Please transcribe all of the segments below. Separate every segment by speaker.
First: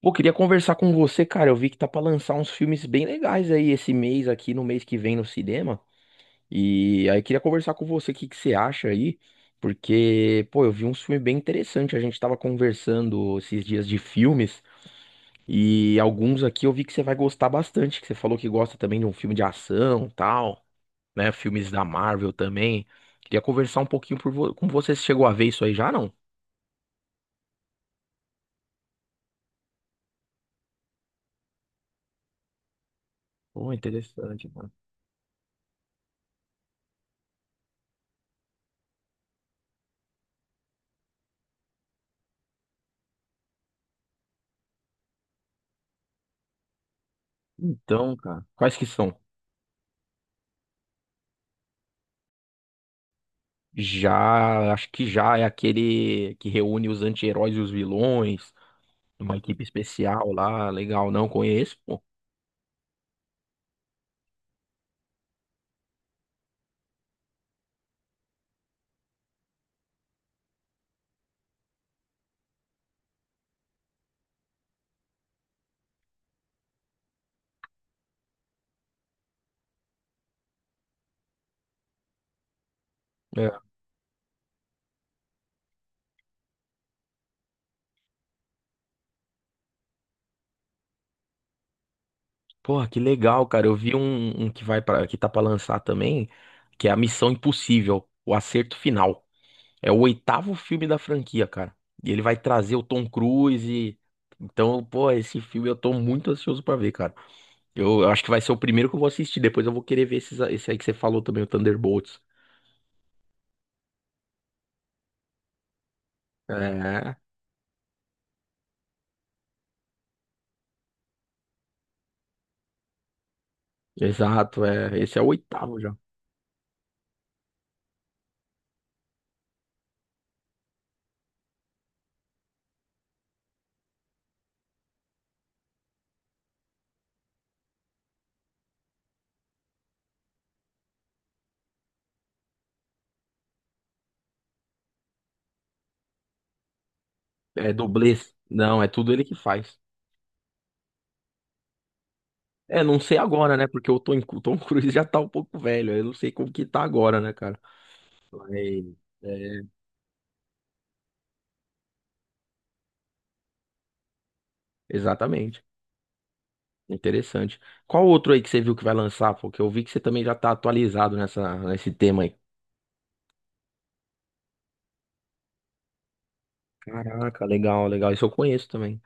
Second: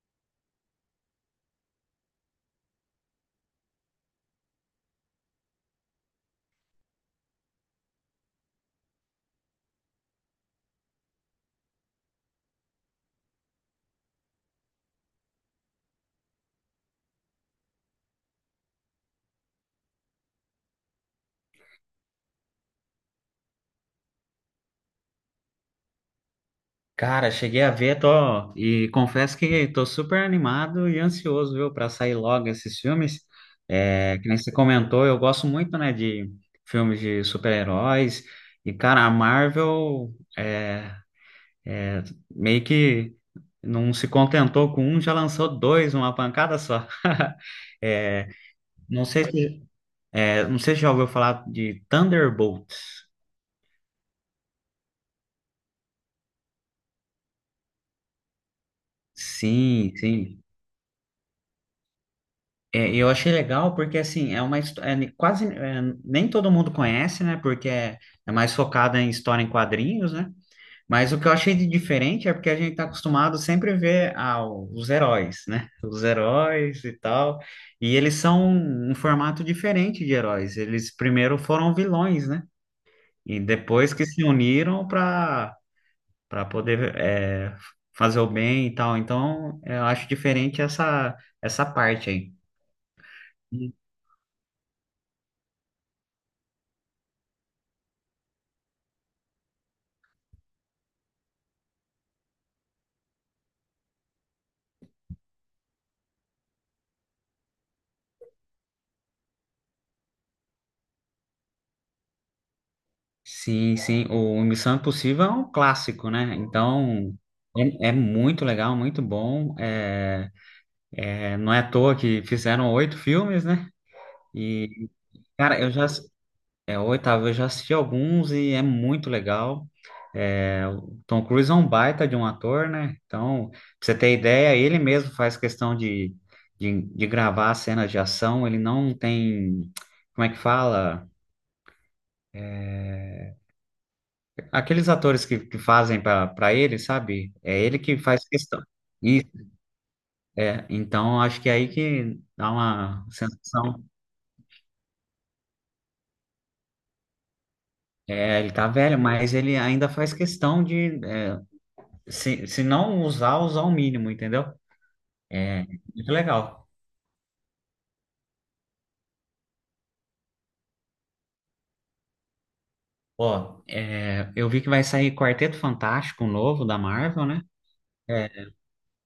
Speaker 1: Pô, queria conversar com você, cara. Eu vi que tá pra lançar uns filmes bem legais aí esse mês aqui, no mês que vem no cinema. E aí queria conversar com você o que que você acha aí, porque, pô, eu vi uns filmes bem interessantes. A gente tava conversando esses dias de filmes e alguns aqui eu vi que você vai gostar bastante, que você falou que gosta também de um filme de ação, tal, né? Filmes da Marvel também. Queria conversar um pouquinho com você. Você chegou a ver isso aí já, não?
Speaker 2: Cara, cheguei a ver, tô, e confesso que tô super animado e ansioso, viu, para sair logo esses filmes.
Speaker 1: Pô,
Speaker 2: É, que nem
Speaker 1: interessante,
Speaker 2: você
Speaker 1: mano.
Speaker 2: comentou, eu gosto muito, né, de filmes de super-heróis. E, cara, a Marvel é, meio que não se contentou com um, já lançou dois, uma pancada só.
Speaker 1: Então,
Speaker 2: É,
Speaker 1: cara, quais que
Speaker 2: não
Speaker 1: são?
Speaker 2: sei se, não sei se já ouviu falar de Thunderbolts.
Speaker 1: Já, acho que já é aquele que reúne os anti-heróis e os vilões, uma equipe
Speaker 2: Sim,
Speaker 1: especial
Speaker 2: sim.
Speaker 1: lá, legal, não conheço, pô.
Speaker 2: É, eu achei legal porque, assim, é uma história, quase, é, nem todo mundo conhece, né? Porque é mais focada em história em quadrinhos, né? Mas o que eu achei de diferente é porque a gente tá acostumado sempre a ver ah, os heróis, né? Os heróis e tal. E eles são um formato diferente de heróis. Eles primeiro foram vilões, né? E
Speaker 1: É.
Speaker 2: depois que se uniram para poder é, fazer o bem e tal. Então, eu acho diferente essa parte aí.
Speaker 1: Porra, que legal, cara. Eu vi um que vai para que tá pra lançar também, que é a Missão Impossível, o Acerto Final. É o oitavo filme da franquia, cara. E ele vai trazer o Tom Cruise. Então, pô, esse filme eu tô muito ansioso pra ver, cara. Eu acho que vai ser o primeiro que eu vou assistir. Depois eu vou querer ver esse aí que você falou também, o Thunderbolts.
Speaker 2: Sim, sim, o Missão Impossível é um clássico, né? Então,
Speaker 1: É.
Speaker 2: é, muito legal, muito bom. É, não é à toa que fizeram oito filmes, né?
Speaker 1: Exato,
Speaker 2: E,
Speaker 1: é, esse é o
Speaker 2: cara, eu
Speaker 1: oitavo
Speaker 2: já,
Speaker 1: já.
Speaker 2: é o oitavo, eu já assisti alguns e é muito legal. É, o Tom Cruise é um baita de um ator, né? Então, pra você ter ideia, ele mesmo faz questão de, de gravar cenas de ação, ele não tem, como é que fala? Aqueles atores que fazem para ele, sabe? É
Speaker 1: É
Speaker 2: ele que faz
Speaker 1: dublês.
Speaker 2: questão.
Speaker 1: Não, é tudo ele
Speaker 2: E,
Speaker 1: que faz.
Speaker 2: é, então, acho que é aí que dá
Speaker 1: É, não
Speaker 2: uma
Speaker 1: sei agora, né?
Speaker 2: sensação.
Speaker 1: Porque o Tom Cruise já tá um pouco velho. Eu não sei como que tá agora, né, cara?
Speaker 2: É, ele tá
Speaker 1: Mas,
Speaker 2: velho, mas ele
Speaker 1: é,
Speaker 2: ainda faz questão de, é, se não usar, usar o mínimo, entendeu? É
Speaker 1: exatamente.
Speaker 2: muito legal.
Speaker 1: Interessante. Qual outro aí que você viu que vai lançar? Porque eu vi que você também já tá atualizado nesse tema aí.
Speaker 2: Ó, é, eu vi que vai sair Quarteto Fantástico novo da Marvel, né?
Speaker 1: Caraca, legal, legal. Isso eu
Speaker 2: É,
Speaker 1: conheço também.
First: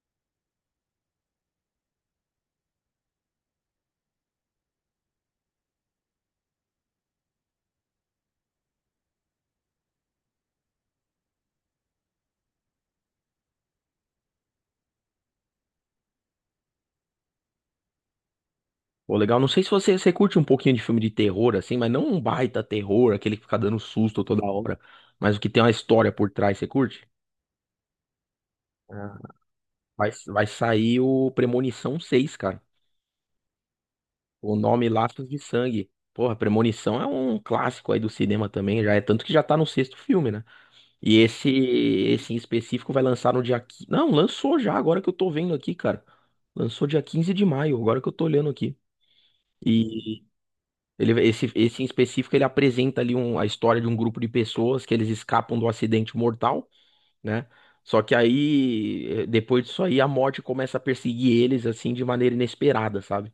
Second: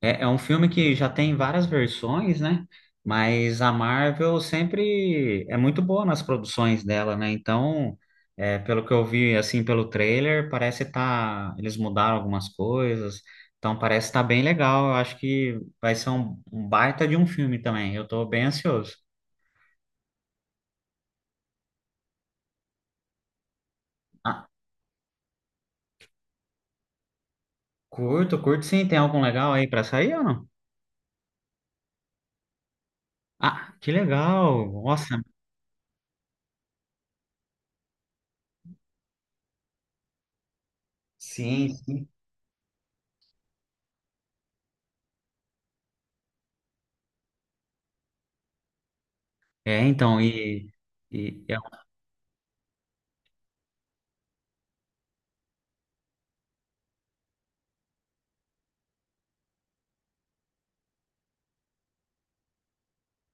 Speaker 2: É, é um filme que já tem várias versões, né? Mas a Marvel sempre é muito boa nas produções dela, né? Então, é, pelo que eu vi, assim, pelo trailer, parece tá. Eles mudaram algumas coisas. Então, parece estar tá bem legal. Eu acho que vai ser um baita de um filme também. Eu tô bem ansioso.
Speaker 1: Pô, legal. Não sei se você curte um pouquinho de filme de terror, assim, mas não um baita terror, aquele que fica dando susto toda
Speaker 2: Ah,
Speaker 1: hora, mas o que tem uma história por trás, você curte?
Speaker 2: curto, curto sim. Tem algum legal aí pra
Speaker 1: Vai,
Speaker 2: sair ou
Speaker 1: vai
Speaker 2: não?
Speaker 1: sair o Premonição 6, cara.
Speaker 2: Ah, que
Speaker 1: O
Speaker 2: legal!
Speaker 1: nome
Speaker 2: Nossa,
Speaker 1: Laços de Sangue. Porra, Premonição é um clássico aí do cinema também, já é tanto que já tá no sexto filme, né? E esse
Speaker 2: sim, sim.
Speaker 1: esse em específico vai lançar no dia 15. Não, lançou já, agora que eu tô vendo aqui, cara. Lançou dia 15 de maio, agora que eu tô olhando aqui.
Speaker 2: É, então,
Speaker 1: E ele
Speaker 2: e
Speaker 1: esse
Speaker 2: é- um,
Speaker 1: esse em específico ele apresenta ali a história de um grupo de pessoas que eles escapam do acidente mortal, né? Só que aí, depois disso aí, a morte começa a perseguir eles, assim, de maneira inesperada, sabe?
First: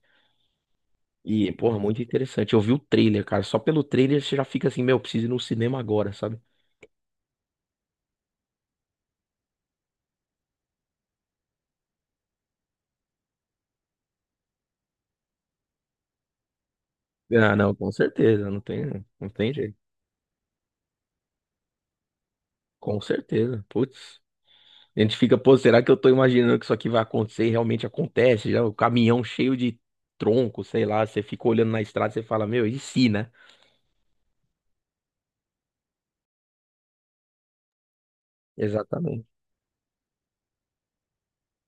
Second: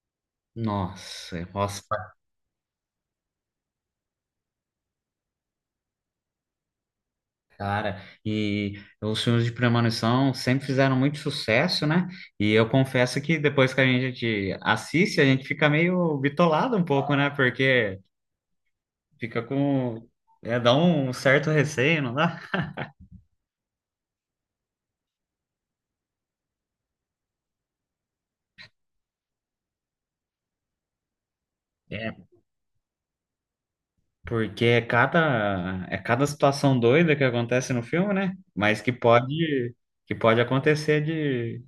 Speaker 2: nossa,
Speaker 1: E, porra, muito
Speaker 2: nossa.
Speaker 1: interessante. Eu vi o trailer, cara. Só pelo trailer você já fica assim, meu, preciso ir no cinema agora, sabe?
Speaker 2: Cara, e os filmes de premonição sempre fizeram muito sucesso, né? E eu confesso que depois que a gente assiste, a gente fica meio bitolado um pouco, né?
Speaker 1: Ah, não, com
Speaker 2: Porque
Speaker 1: certeza. Não tem, não
Speaker 2: fica
Speaker 1: tem jeito.
Speaker 2: com. É, dá um certo receio, não dá?
Speaker 1: Com certeza. Putz. A gente fica, pô, será que eu tô imaginando que isso aqui vai acontecer? E realmente acontece, já o caminhão cheio de tronco, sei lá. Você fica olhando na estrada, e você
Speaker 2: É,
Speaker 1: fala, meu, e se, né?
Speaker 2: porque é cada situação doida que acontece no filme, né? Mas que
Speaker 1: Exatamente.
Speaker 2: pode, que pode acontecer de,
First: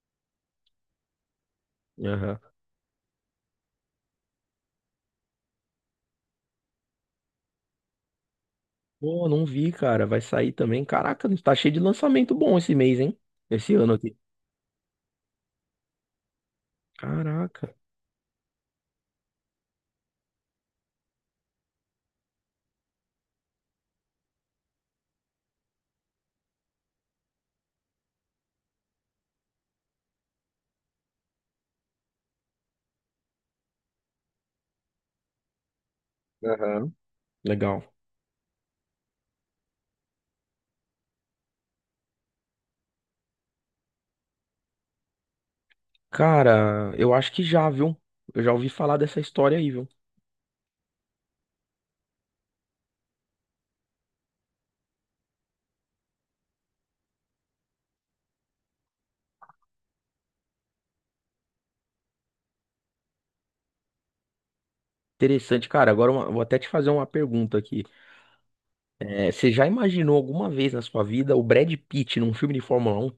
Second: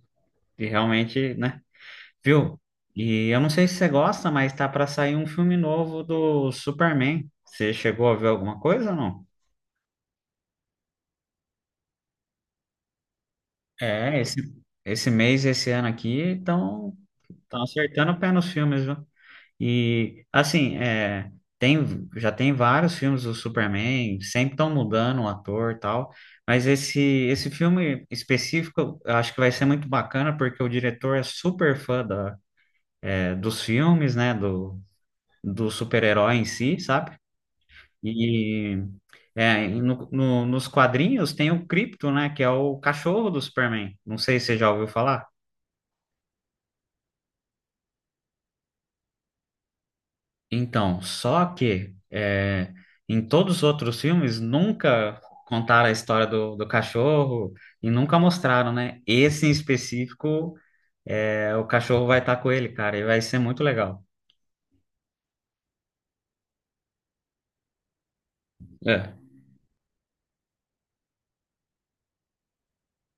Speaker 2: de realmente, né?
Speaker 1: Aham.
Speaker 2: Viu? E eu não sei se você gosta, mas tá para sair um filme novo do Superman. Você chegou a ver alguma coisa ou não?
Speaker 1: Pô, não vi, cara. Vai sair também. Caraca, tá cheio de lançamento bom esse mês, hein? Esse ano aqui.
Speaker 2: É, esse ano aqui, estão
Speaker 1: Caraca.
Speaker 2: acertando o pé nos filmes, viu? E, assim, é, tem, já tem vários filmes do Superman, sempre estão mudando o ator e tal, mas esse filme específico eu acho que vai ser muito bacana, porque o diretor é super fã dos filmes, né, do super-herói em si,
Speaker 1: Aham.
Speaker 2: sabe?
Speaker 1: Legal.
Speaker 2: E e nos quadrinhos tem o Krypto, né? Que é o cachorro do Superman. Não sei se você já ouviu falar.
Speaker 1: Cara, eu acho que já, viu? Eu já ouvi falar dessa história aí, viu?
Speaker 2: Então, só que é, em todos os outros filmes nunca contaram a história do cachorro e nunca mostraram, né? Esse em específico, é, o cachorro vai estar com ele, cara, e vai ser muito legal.
Speaker 1: Interessante, cara. Agora vou até te fazer uma pergunta aqui.
Speaker 2: É.
Speaker 1: Você já imaginou alguma vez na sua vida o Brad Pitt num filme de Fórmula 1?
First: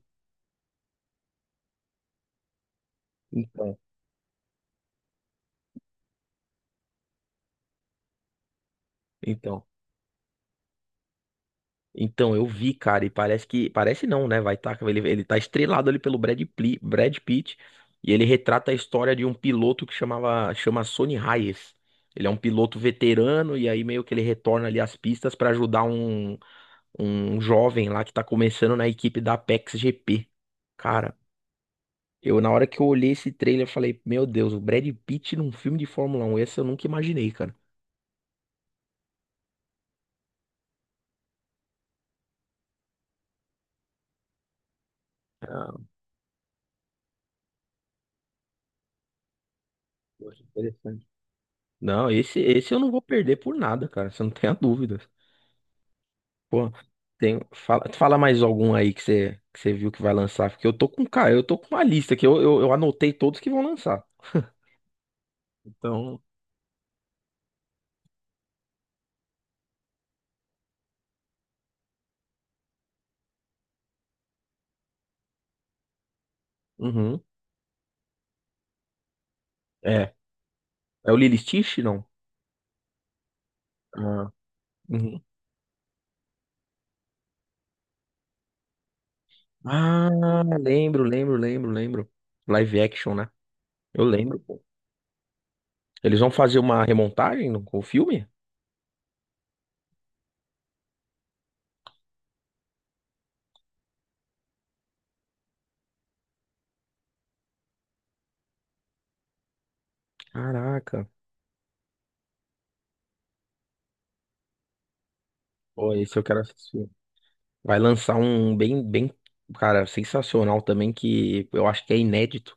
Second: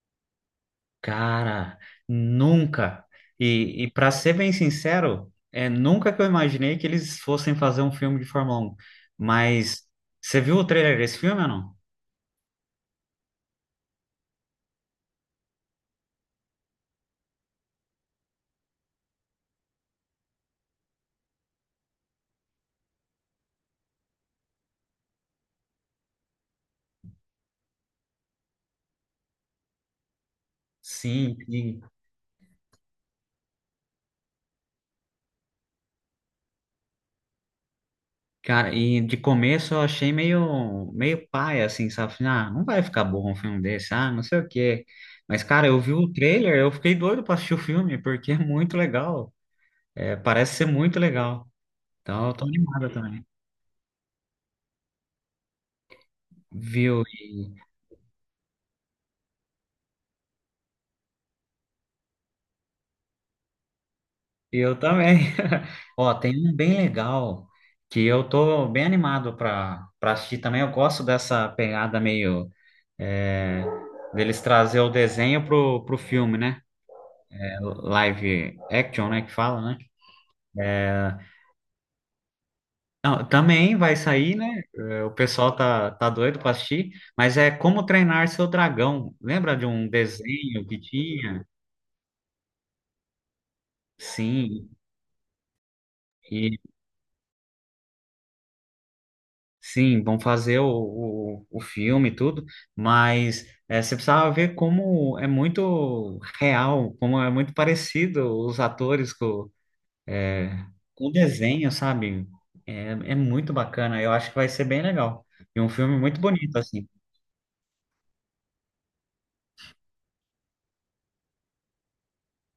Speaker 2: Cara, nunca.
Speaker 1: Então,
Speaker 2: E para ser bem sincero, é nunca que eu imaginei que eles fossem fazer um filme de Fórmula 1.
Speaker 1: Então,
Speaker 2: Mas você viu o trailer desse filme ou não?
Speaker 1: Então, eu vi, cara, e parece que. Parece não, né? Vai tá, ele tá estrelado ali pelo Brad Pitt. E ele retrata a história de um piloto que chama Sonny Hayes. Ele é um piloto veterano, e aí meio que ele retorna ali às pistas pra ajudar um jovem lá que tá começando na equipe da Apex GP. Cara,
Speaker 2: Sim, e,
Speaker 1: eu na hora que eu olhei esse trailer, eu falei, meu Deus, o Brad Pitt num filme de Fórmula 1, esse eu nunca imaginei, cara.
Speaker 2: cara, e de começo eu achei meio paia, assim, sabe? Falei, ah, não vai ficar bom um filme desse, ah, não sei o quê. Mas, cara, eu vi o trailer, eu fiquei doido pra assistir o filme, porque é muito legal. É,
Speaker 1: Poxa,
Speaker 2: parece ser muito
Speaker 1: interessante.
Speaker 2: legal.
Speaker 1: Não,
Speaker 2: Então, eu
Speaker 1: esse,
Speaker 2: tô
Speaker 1: esse eu
Speaker 2: animado
Speaker 1: não vou
Speaker 2: também.
Speaker 1: perder por nada, cara. Você não tem a dúvida. Pô,
Speaker 2: Viu?
Speaker 1: tem, fala mais algum aí que você viu que vai lançar, porque eu tô com, cara, eu tô com uma lista que eu anotei todos que vão lançar.
Speaker 2: Eu também. Ó,
Speaker 1: Então,
Speaker 2: tem um bem legal que eu tô bem animado para assistir também. Eu gosto dessa pegada meio é, deles trazer o desenho pro filme, né?
Speaker 1: uhum,
Speaker 2: É, live action, né? Que fala, né?
Speaker 1: é. É o
Speaker 2: É,
Speaker 1: Lilo e Stitch, não?
Speaker 2: não, também vai
Speaker 1: Ah,
Speaker 2: sair, né? É, o
Speaker 1: uhum.
Speaker 2: pessoal tá doido para assistir, mas é Como Treinar Seu Dragão. Lembra de um
Speaker 1: Ah,
Speaker 2: desenho que
Speaker 1: lembro, lembro,
Speaker 2: tinha?
Speaker 1: lembro, lembro. Live action, né? Eu lembro, pô.
Speaker 2: Sim.
Speaker 1: Eles vão fazer uma remontagem com o filme?
Speaker 2: Sim, vão fazer o filme e tudo, mas você precisava ver como é muito real, como é muito parecido os atores eh,
Speaker 1: Caraca.
Speaker 2: com o desenho, sabe? É, muito bacana, eu acho que vai ser bem legal. E um
Speaker 1: Pô,
Speaker 2: filme
Speaker 1: esse
Speaker 2: muito
Speaker 1: eu quero
Speaker 2: bonito, assim.
Speaker 1: assistir. Vai lançar um bem, bem, cara, sensacional também, que eu acho que é inédito,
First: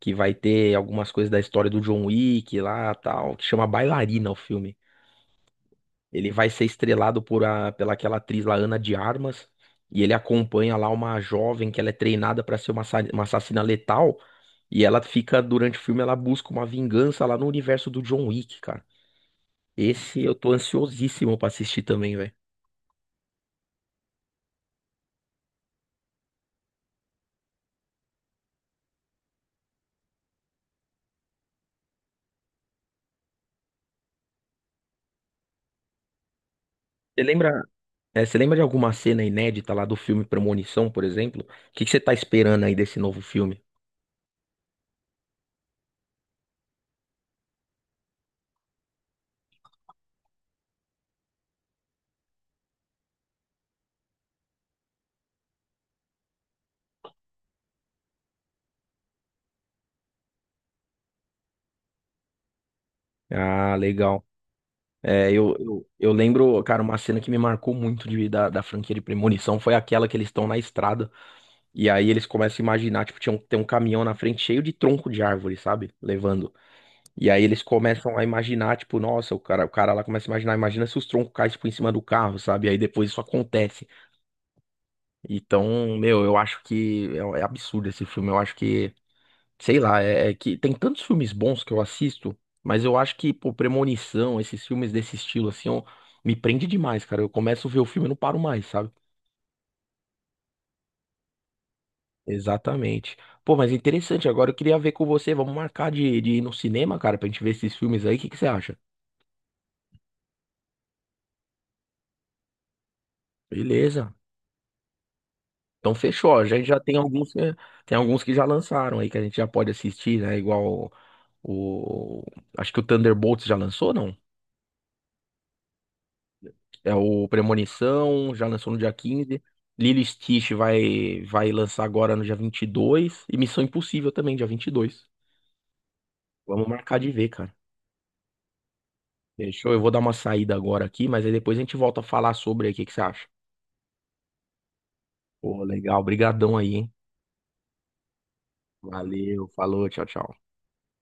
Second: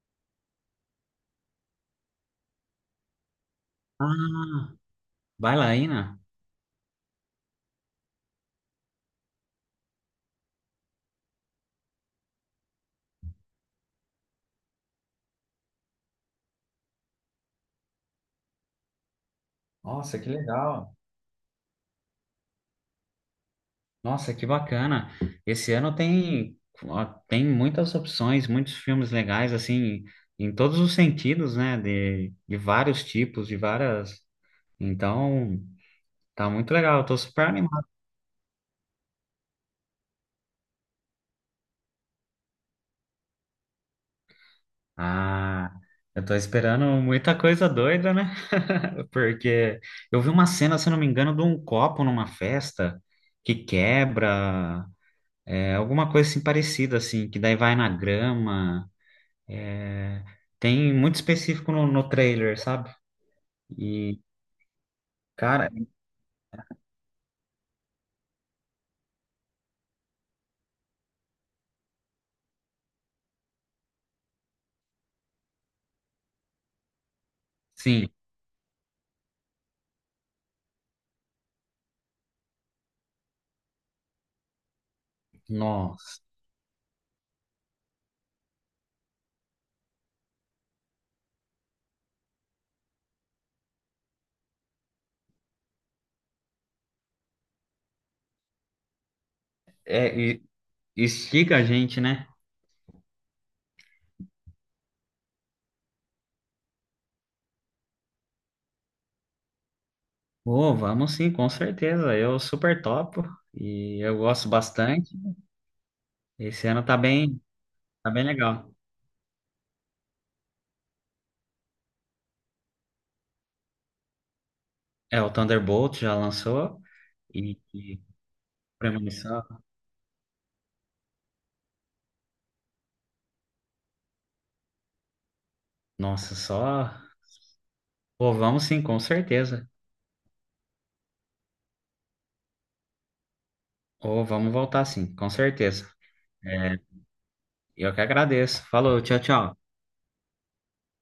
Speaker 1: que vai ter algumas coisas da história do John Wick lá, tal, que chama Bailarina o
Speaker 2: Ah,
Speaker 1: filme.
Speaker 2: bailarina?
Speaker 1: Ele vai ser estrelado pela aquela atriz lá, Ana de Armas, e ele acompanha lá uma jovem que ela é treinada para ser uma assassina letal, e ela fica, durante o filme, ela busca uma vingança lá no universo do John Wick, cara.
Speaker 2: Nossa,
Speaker 1: Esse
Speaker 2: que
Speaker 1: eu tô
Speaker 2: legal.
Speaker 1: ansiosíssimo pra assistir também, velho.
Speaker 2: Nossa, que bacana. Esse ano tem, ó, tem muitas opções, muitos filmes legais, assim, em todos os sentidos, né? De vários tipos, de várias. Então, tá muito legal. Eu tô
Speaker 1: Você
Speaker 2: super
Speaker 1: lembra
Speaker 2: animado.
Speaker 1: Você lembra de alguma cena inédita lá do filme Premonição, por exemplo? O que que você tá esperando aí desse novo filme?
Speaker 2: Ah, eu tô esperando muita coisa doida, né? Porque eu vi uma cena, se eu não me engano, de um copo numa festa que quebra, é, alguma coisa assim parecida, assim, que daí vai na grama. É, tem muito específico no trailer, sabe?
Speaker 1: Ah,
Speaker 2: E,
Speaker 1: legal. É, eu,
Speaker 2: cara,
Speaker 1: eu, eu lembro, cara, uma cena que me marcou muito da franquia de Premonição foi aquela que eles estão na estrada e aí eles começam a imaginar, tipo, tem um caminhão na frente cheio de tronco de árvore, sabe? Levando. E aí eles
Speaker 2: sim,
Speaker 1: começam a imaginar, tipo, nossa, o cara lá começa a imagina se os troncos caem, tipo, em cima do carro, sabe? E aí depois isso acontece. Então,
Speaker 2: nossa.
Speaker 1: meu, eu acho que é absurdo esse filme, eu acho que sei lá, é que tem tantos filmes bons que eu assisto, mas eu acho que, pô, Premonição, esses filmes desse estilo, assim, ó, me prende demais, cara. Eu começo a ver o filme e não paro mais, sabe?
Speaker 2: É, instiga a gente, né?
Speaker 1: Exatamente. Pô, mas interessante, agora eu queria ver com você, vamos marcar de ir no cinema, cara, pra gente ver esses filmes aí, o que que você acha?
Speaker 2: Pô, vamos sim, com certeza. Eu super topo e
Speaker 1: Beleza.
Speaker 2: eu gosto bastante.
Speaker 1: Então fechou, a gente
Speaker 2: Esse
Speaker 1: já
Speaker 2: ano
Speaker 1: tem
Speaker 2: tá
Speaker 1: alguns,
Speaker 2: bem,
Speaker 1: tem
Speaker 2: tá
Speaker 1: alguns
Speaker 2: bem
Speaker 1: que já
Speaker 2: legal.
Speaker 1: lançaram aí, que a gente já pode assistir, né? Igual o, o- acho que o Thunderbolts já lançou, não?
Speaker 2: É, o Thunderbolt já lançou
Speaker 1: É, o
Speaker 2: e
Speaker 1: Premonição já lançou no dia 15,
Speaker 2: Premonição.
Speaker 1: Lilo e Stitch vai, vai lançar agora no dia 22, e Missão Impossível também, dia 22.
Speaker 2: Nossa,
Speaker 1: Vamos marcar
Speaker 2: só.
Speaker 1: de ver, cara.
Speaker 2: Pô, vamos sim, com certeza.
Speaker 1: Fechou? Eu vou dar uma saída agora aqui, mas aí depois a gente volta a falar sobre aí. O que que você acha?
Speaker 2: Ou vamos voltar sim, com
Speaker 1: Pô,
Speaker 2: certeza.
Speaker 1: legal. Obrigadão aí,
Speaker 2: É,
Speaker 1: hein?
Speaker 2: eu que agradeço. Falou, tchau,
Speaker 1: Valeu,
Speaker 2: tchau.
Speaker 1: falou, tchau, tchau.